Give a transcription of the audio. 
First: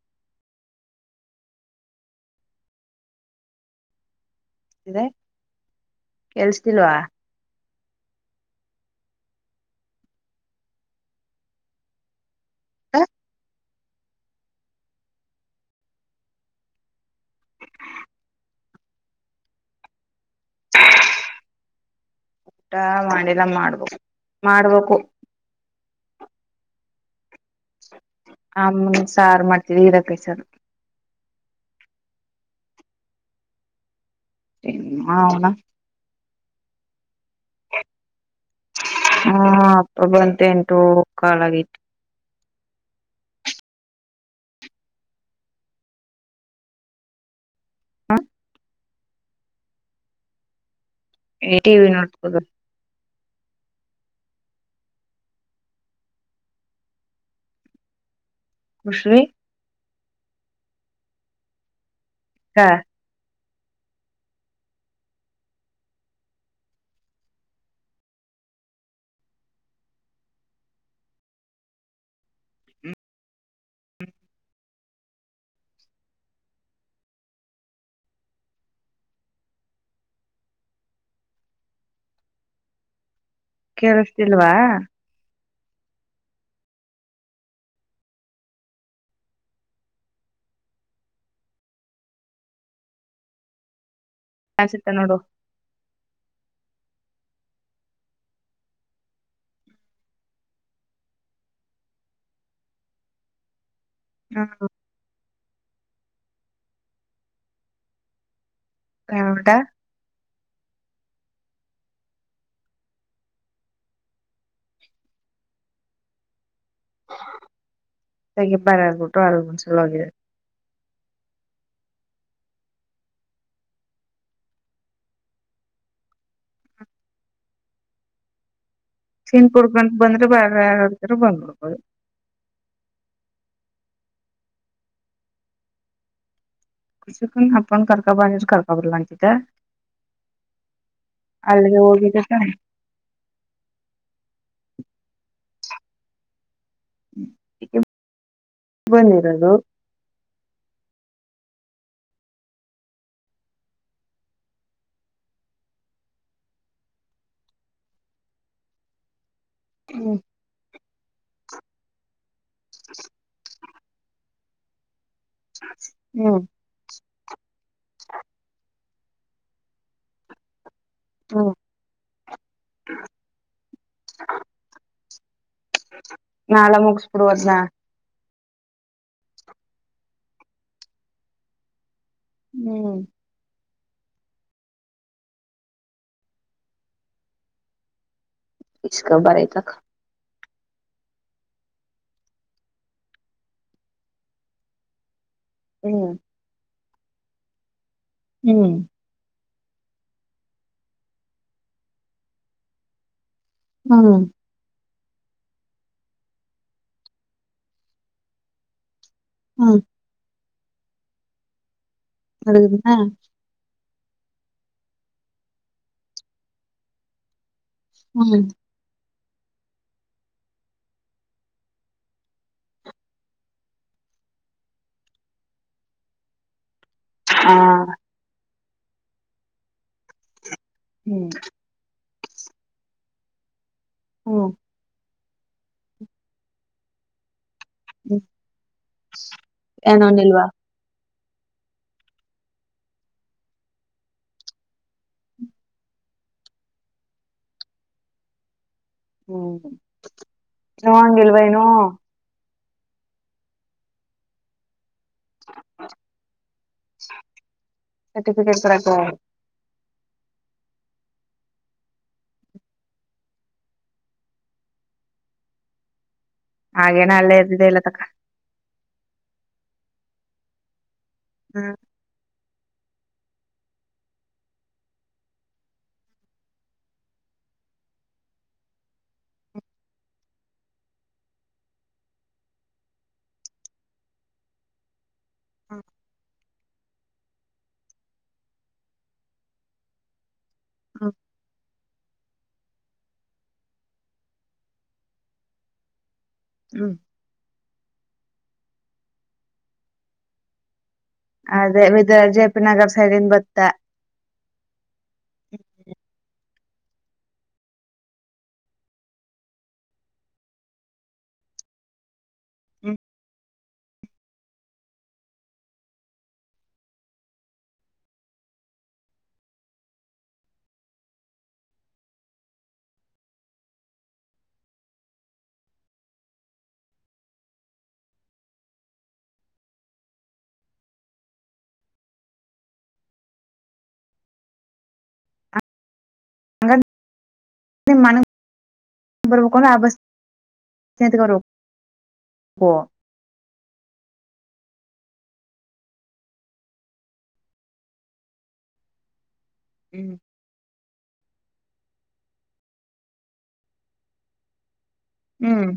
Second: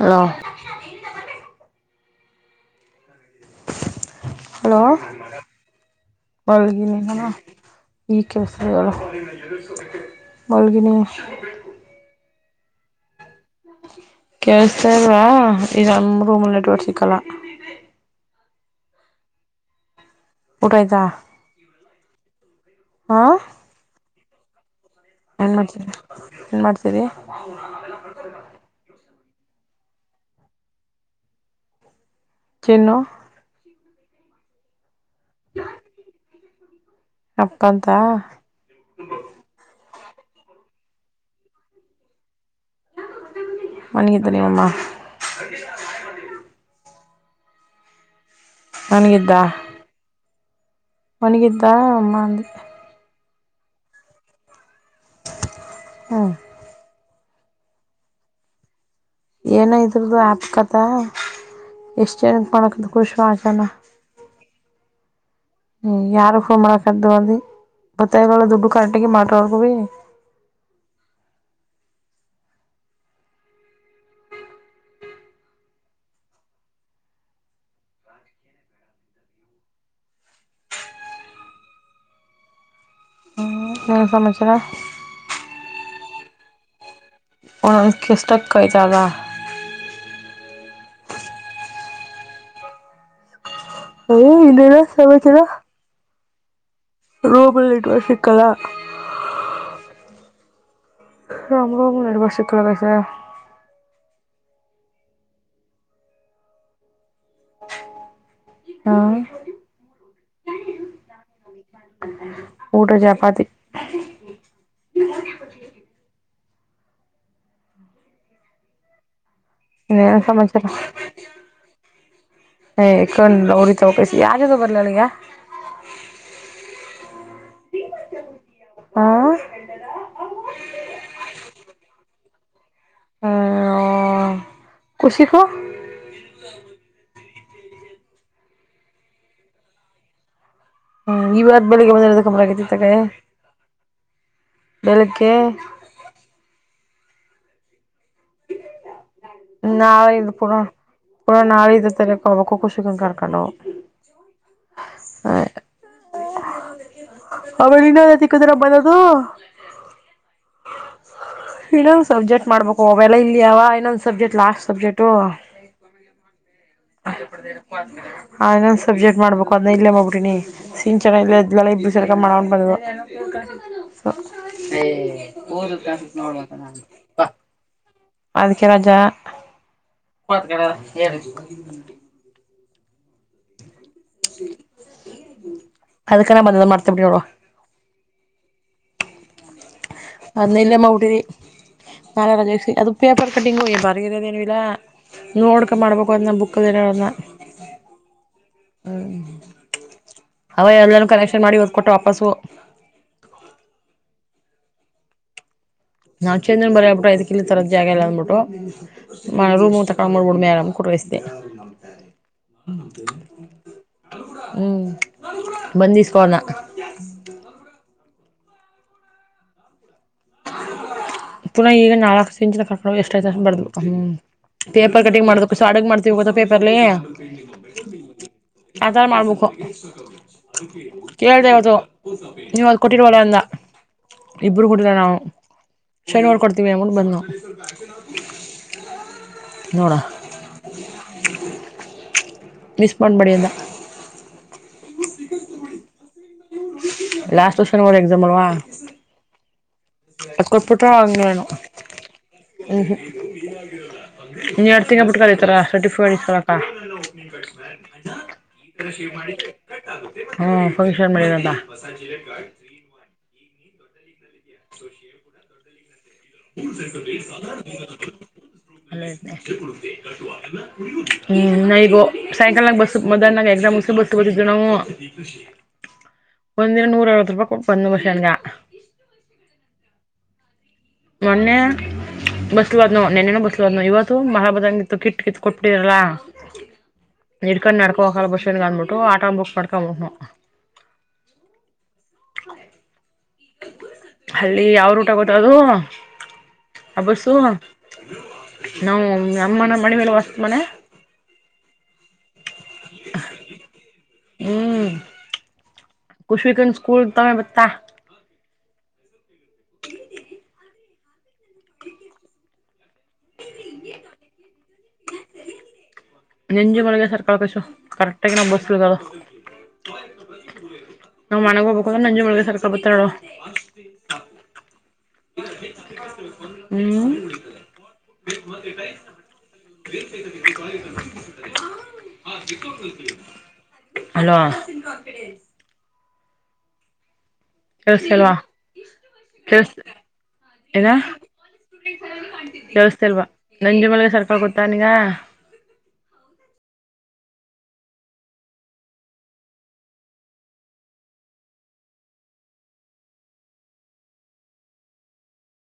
ಹ ಹಲೋ ಇದೆ ಒಗ ಕೆಲ್ಸತಿಲ್ವಾ ಈಗ ಕೆಲ್ಸುತ್ತಾ ಹೇಳು ಮಲ್ಗಿನಿ ಕೇಳ್ಸ್ತಾಇಲ್ವಾ ನಮ್ ರೂಮಲ್ಲಿ ನೆಟ್ಟವರ್ಕ್ ಸಿಕ್ಕಲ್ಲ ಊಟ ಆಯ್ತಾ ಊಟ ಹಾ ಮಾಡಿಲ್ಲ ಮಾಡ್ಬೇಕು ಮಾಡ್ಬೇಕು ಏನು ಮಾಡ್ತೀರಿ ಏನು ಮಾಡ್ತಿದೀಯ ಹ ಆ ಸಾರು ಮಾಡ್ತವಿ ಇರಾ ಕೈಸಾರ ತಿನ್ನು ಹೌನ ಅರ್ಥಯ್ತಾ ಹಾ ಹ ಅಪ್ಪ ಬಂತೆ ಎಂಟು ಕಾಾಲಾಗಿತ್ತು ಮನೇಗಿದಿನಮ್ಮ ಅ ಮಂಗಿದ್ದ ಮಂಗಿದ್ದ ಟಿವಿ ಅಮ್ಮ ನೋಡ್ಬೋದು ಅಂದೇ ಹ್ಮ್ ಖುಷಿ ಏನ ಇದ್ರದದು ಆ್ಯಪ್ಕತ್ತ ಎಷ್ಟು ಜನಕ್ಕೆ ಮಾಡಕ ಖುಷ ಆಣ ಹ್ಮ ಯಾರ ಹೋ ಮಾಡಕದ್ದು ಅದ ಬತ್ತಗಳು ದುಡ್ಡು ಕರೆಟಗ ಮಾಡವರ್ಗ ಭ ಏನು ಕೇಳಿಸತಿಲ್ವಾ ಸಮಾಚಾರ ಒಂದುಕ್ಕೆಷ್ಟಕ್ಕೈತಾಗ ಏ ಇಲ್ಲರ ಅನ್ಸುತ್ತ ನೋಡು ಸಮಾಚಾರ ರೂಬಲ್ಲಿ ಇಟ್ಟುವ ಸಿಕ್ಕದ ನಮ್ ರೂಮಲ್ಲಿ ಎವ ಶಿಲಾಗಿಸ ಹಾ ಹಾ ಎಟಾ ಊಟ ಚಪಾತಿ ತೆ ಬಾರ ಆಗ್ಬಿಟ್ಟು ಆರ್ ಇನ್ನೇನು ಸಮಾಚರ ಏ್ ಕಣ್ಣು ಉರಿತವ ತಗಕಸ ಯ್ಯದ ಬರ್ಲಳಗ [inaudible] ಹಾ ಸನ್ ಕುುಡ್ಗಂ ಬಂದ್ರೆ ಬಾ ಆಡ್ತ ಬಂದ್ಬಿಡ್ಬೋದು [unintelligible] ಕುಸಿಕ [inaudible] ಅಪ್ಪನ ಕರ್ಕೊಂಬಾ ಅಂದರ ಕರ್ಕೊಂಬರಲ್ಲ ಅಂತಿದ್ದೆ. ಹ್ಮ್ ಇವಾದ ಅಲ್ಲಿಗೆ ಬೆಳಿಗ್ಗೆ ಬಂದರದ ಹೋಗಿದ್ದ ಕಂಬರಗತಿ ತಗ ಬೆಳಗೆ [unintelligible] ಬಂದಿರದು [inaudible] ನಾಳೆ ಇದು ಪುನ ಪುನಃ ನಾಳೆ ಇದು ತಕ ನಮಕ ಖುಷಿನುಕರಕೊಂಡು. ಹಾ [inaudible] ಅವಳ ಇನ್ನ ತಿಕ್ಕಿದರಮ್ಮನದು [unintelligible] ಹ್ಮ್ [inaudible] ಇನ್ನೊಂದುಸಬ್ಜೆಕ್ಟ್ ಮಾಡ್ಬೇಕು. ಓವೆಲ್ಲ ಇಲ್ಲಿಯ [unintelligible] ಅವ ಇನ್ನೊಂದ್ ಸಬ್ಜೆಕ್ಟ್ ಲಾಸ್ಟ್ ಸಬ್ಜೆಕ್ಟು. ಹ್ಮ್ ಆಂದ್ ಸಬ್ಜೆಕ್ಟ್ ಮಾಡ್ಬೇಕು ಅದ ಇಲ್ಲೇ ಮಗ್ರಿನಿ ಸನ್ ಚನ್ನ ಇಲ್ಲ ಹ್ಮ್ [unintelligible] ಸರಕ ಮಾಡ ಬಂದ [inaudible] ಹಓದ ಕಸ ನೋಡ್ಬೇಕ ನಾಳ ನಾನು ಬಾ [unintelligible] ಮುಗಸ್ಬಿಡುವದ್ನ ಅದಕ್ಕೆ ರಜಾ [unintelligible] ಹ್ಮ್, ಅದಕ್ಕೆ ನಾ ಬಂದ ಮಾ [unintelligible] ಡ್ತ ಬಿ ನಡ ಇಷ್ಟಕ ಬರ ಆಐತ [inaudible] ಅದ್ನಾ ಇಲ್ಲೇ ಮಾಡಿಬಿಟ್ಟದಿನಾರಜ [unintelligible] ಸ ಅದು ಪೇಪರ್ ಕಟ್ಟಿಂಗು ಬರಗಿರೋದೇನು ಇಲ್ಲಾ. ನೋಡ್ಕ ಮಾಡ್ಬೇಕು ಹ್ಮ್ ಅದನ್ನ ಬುಕ್ದಲ್ಲಿ ಇರದನ್ನಾ. ಹ್ಮ್, ಹ್ಮ್, ಅವೇ ಎಲ್ಲಾನ ಕಲೆಕ್ಷನ್ ಮಾಡಿ ಕೊಟ್ಟೆ ವಾಪಸ್ಸು. ಹ್ಮ [unintelligible] ನಾವ್ ಚೇಂದ್ರನ್ ಬರರಿ ಆ್ಬಿಟ್ಟು ದ್ಕ್ಕ ಇಲ್ಲಿ ತರದ್ ಜಾಗ ಇಲ್ಲ ಅಂದ್ಬಿಟ್ಟು ಮ ರೂಮ್ ಹ್ಮ್ ತ [unintelligible] ಕಮರ ೂಡಮರಾಮ ಕೊಟ ವತೇ ಅಡುಗದನಾ [unintelligible] ಹ್ಮ್, ಬಂದ ಇಸ್ಕೋಣ್ಣ. ಹ್ಮ [inaudible] [inaudible] ಪುನಃ ಈಗ ನಾಲ್ಕಕ್ ಸಿಂಚಿನ ಕಕೊಂಡ ಎಷ್ಟಐ್ತ ಬರ್ಬೇಕು ಹ್ಮ್ [unintelligible] ಪೇಪರ್ ಕಟಿಂಗ್ ಮಾಡದು ಅಡಗ ಮಾಡ್ತಿವಿ ಗೊತ್ತಾಪೇಪರ್ಲ್ಲಿ. ಆ ಆತರ ಮಾಡ್ಬೇಕು ಹ್ಮ್ ಕೇಳ್ದ ಅವದು ನೀಅದ್ ಕೊಟ್ಟಿರ್ವಲ್ಲ ಅಂದ ಹ್ಮ್ ಇಬರು ಕೊಟ್ಟರ ನಾವು [unintelligible] ಶನಿವಾರ ಕೊಡ್ತೀವಿ ಅ [unintelligible] ಬಂದವು ಹ್ಮ್, ನೋಡ ಏನೋನ್ಲ್ವಾ [unintelligible] ಮಿಸ್ ಮಾಡಂಡ್ಬಡಿಯದ [unintelligible] ಲಾಸ್ಟ್ ವರ್ಷ [unintelligible] ಎಕ್ಸಾಮ ಅಲ್ವಾ ಹ್ಮ್, ಕೊಪಿಟ್ಟ ಅಾಂಗನು [unintelligible] ಹ್ಮ್, ಹ್ಮ್ ನೀನ್ ಎರಡ್ ತಿಂಗಳ ಬಿಟ್ಕಳಿ ಇತರ twenty four into seven. Certificate ಓಪಿ ಈರ ಕೊಡಕ ಸೇವ್ ಮಾಡಿ [unintelligible] ಹ್ಮ್, ಫಂಕ್ಷನ್ ಮ [inaudible] ಬಸಚಿ [inaudible] ಸಶ್ಯ [inaudible] ಲ್ಲ ಹಾಗೇನ ಅಲ್ಲೇ ಇರ್ದಿದೆ ಇಲ್ಲ ತಕ [unintelligible] ಹ್ಮ್, ನ ಈಗೋ ಸೈಕಲ್ನಾಗ ಬಸ್ ಮಧಹನಾಗ [unintelligible] ಎಗ್ರ್ ಮುಸ ಬಸ್ ಬಓದಿದ್ರು ನಾವು ಒಂದಿನ ನೂರೈವತ್ತು ರೂಪಾಯಿ ಕೊಟ್ಟು ಬಂದವು ಸ್ಟ್ಯಾಂಡಿಗ. ಮೊನ್ನೆ ಬಸ್ಲುಹೋದವ ನೆನ್ನ ಬಸ್ಲು ನ ಹೋದ್ನವ ಇವತ್ತು ಮಳೆ [unintelligible] [unintelligible] ಕಿಟ್ ಕಿತ್ ಕೊಟ್ಬ್ [unintelligible] ಇಡ್ಕೊಂಡ್ ನಡ್ಕೋ ಹಗಕ್ ಅಗಲ್ಲ ಬಸ್ಟ್ಯಾಂಡ್ಗೆ ಅಂದ್ಬಿಟ್ಟು ಆಟೋ ಬುಕ್ ಮಾಡ್ಕೊಂಡ್ ಹೋದೋ. ಹ ಹ ಹಳ್ಳಿ ಯಾವ ರೂಟಾಗ್ ಹೋದದು. ಹ್ಮ್ ಅಬಸ್ಸು ನಾವು ಅಮ್ಮನ ಮಣಿ ಮೇಲೆ ಹೊಸ್ ಮನೆ. ಅದೇ ವಿದ ಜೆಪಿ ನಗರ್ ಸೈಡಿಂದ ಬತ್ತಾ. ಹ್ಮ್ ಕುಷಿಕನ್ ಸ್ಕೂಲ್ ತವೇ ಬತ್ತಾ. ಹ್ಮ ನೆಂಜು ಮಳೆಗೆ ಸರ್ [unintelligible] ಕರೆಕ್ಟ್ ಆಗಿ ಇರೋ ಬಸ್ಗಳಿದಾವ. ನಾ ಮನಗ್ ಹೋಗಬೇಕು ಅಂದ್ರ ನಂಜು ಮುಳಗ ಸರ್ಕ ಬತ್ತಾಳು. ಹ್ಮ ಹಲೋ ಹಂಗ ನಿಮ್ ಕೇಳುಸ್ತಾ ಮನಗ್ ಇಲ್ವಾ. ಬರ್ಬೇಕು ಅಂದ್ರೆ ಕೇಳುಸ್ ಆ ಬಸ್ ಏನ ನಿತ್ಕೊಂಡ್ ಹೋಗ್ಬೇಕು ಕೇಳಿಸ್ತಾ ಇಲ್ವಾ. ನಂಜು ಮಳಗ [unintelligible] ಹ್ಮ್ ಹ್ಮ್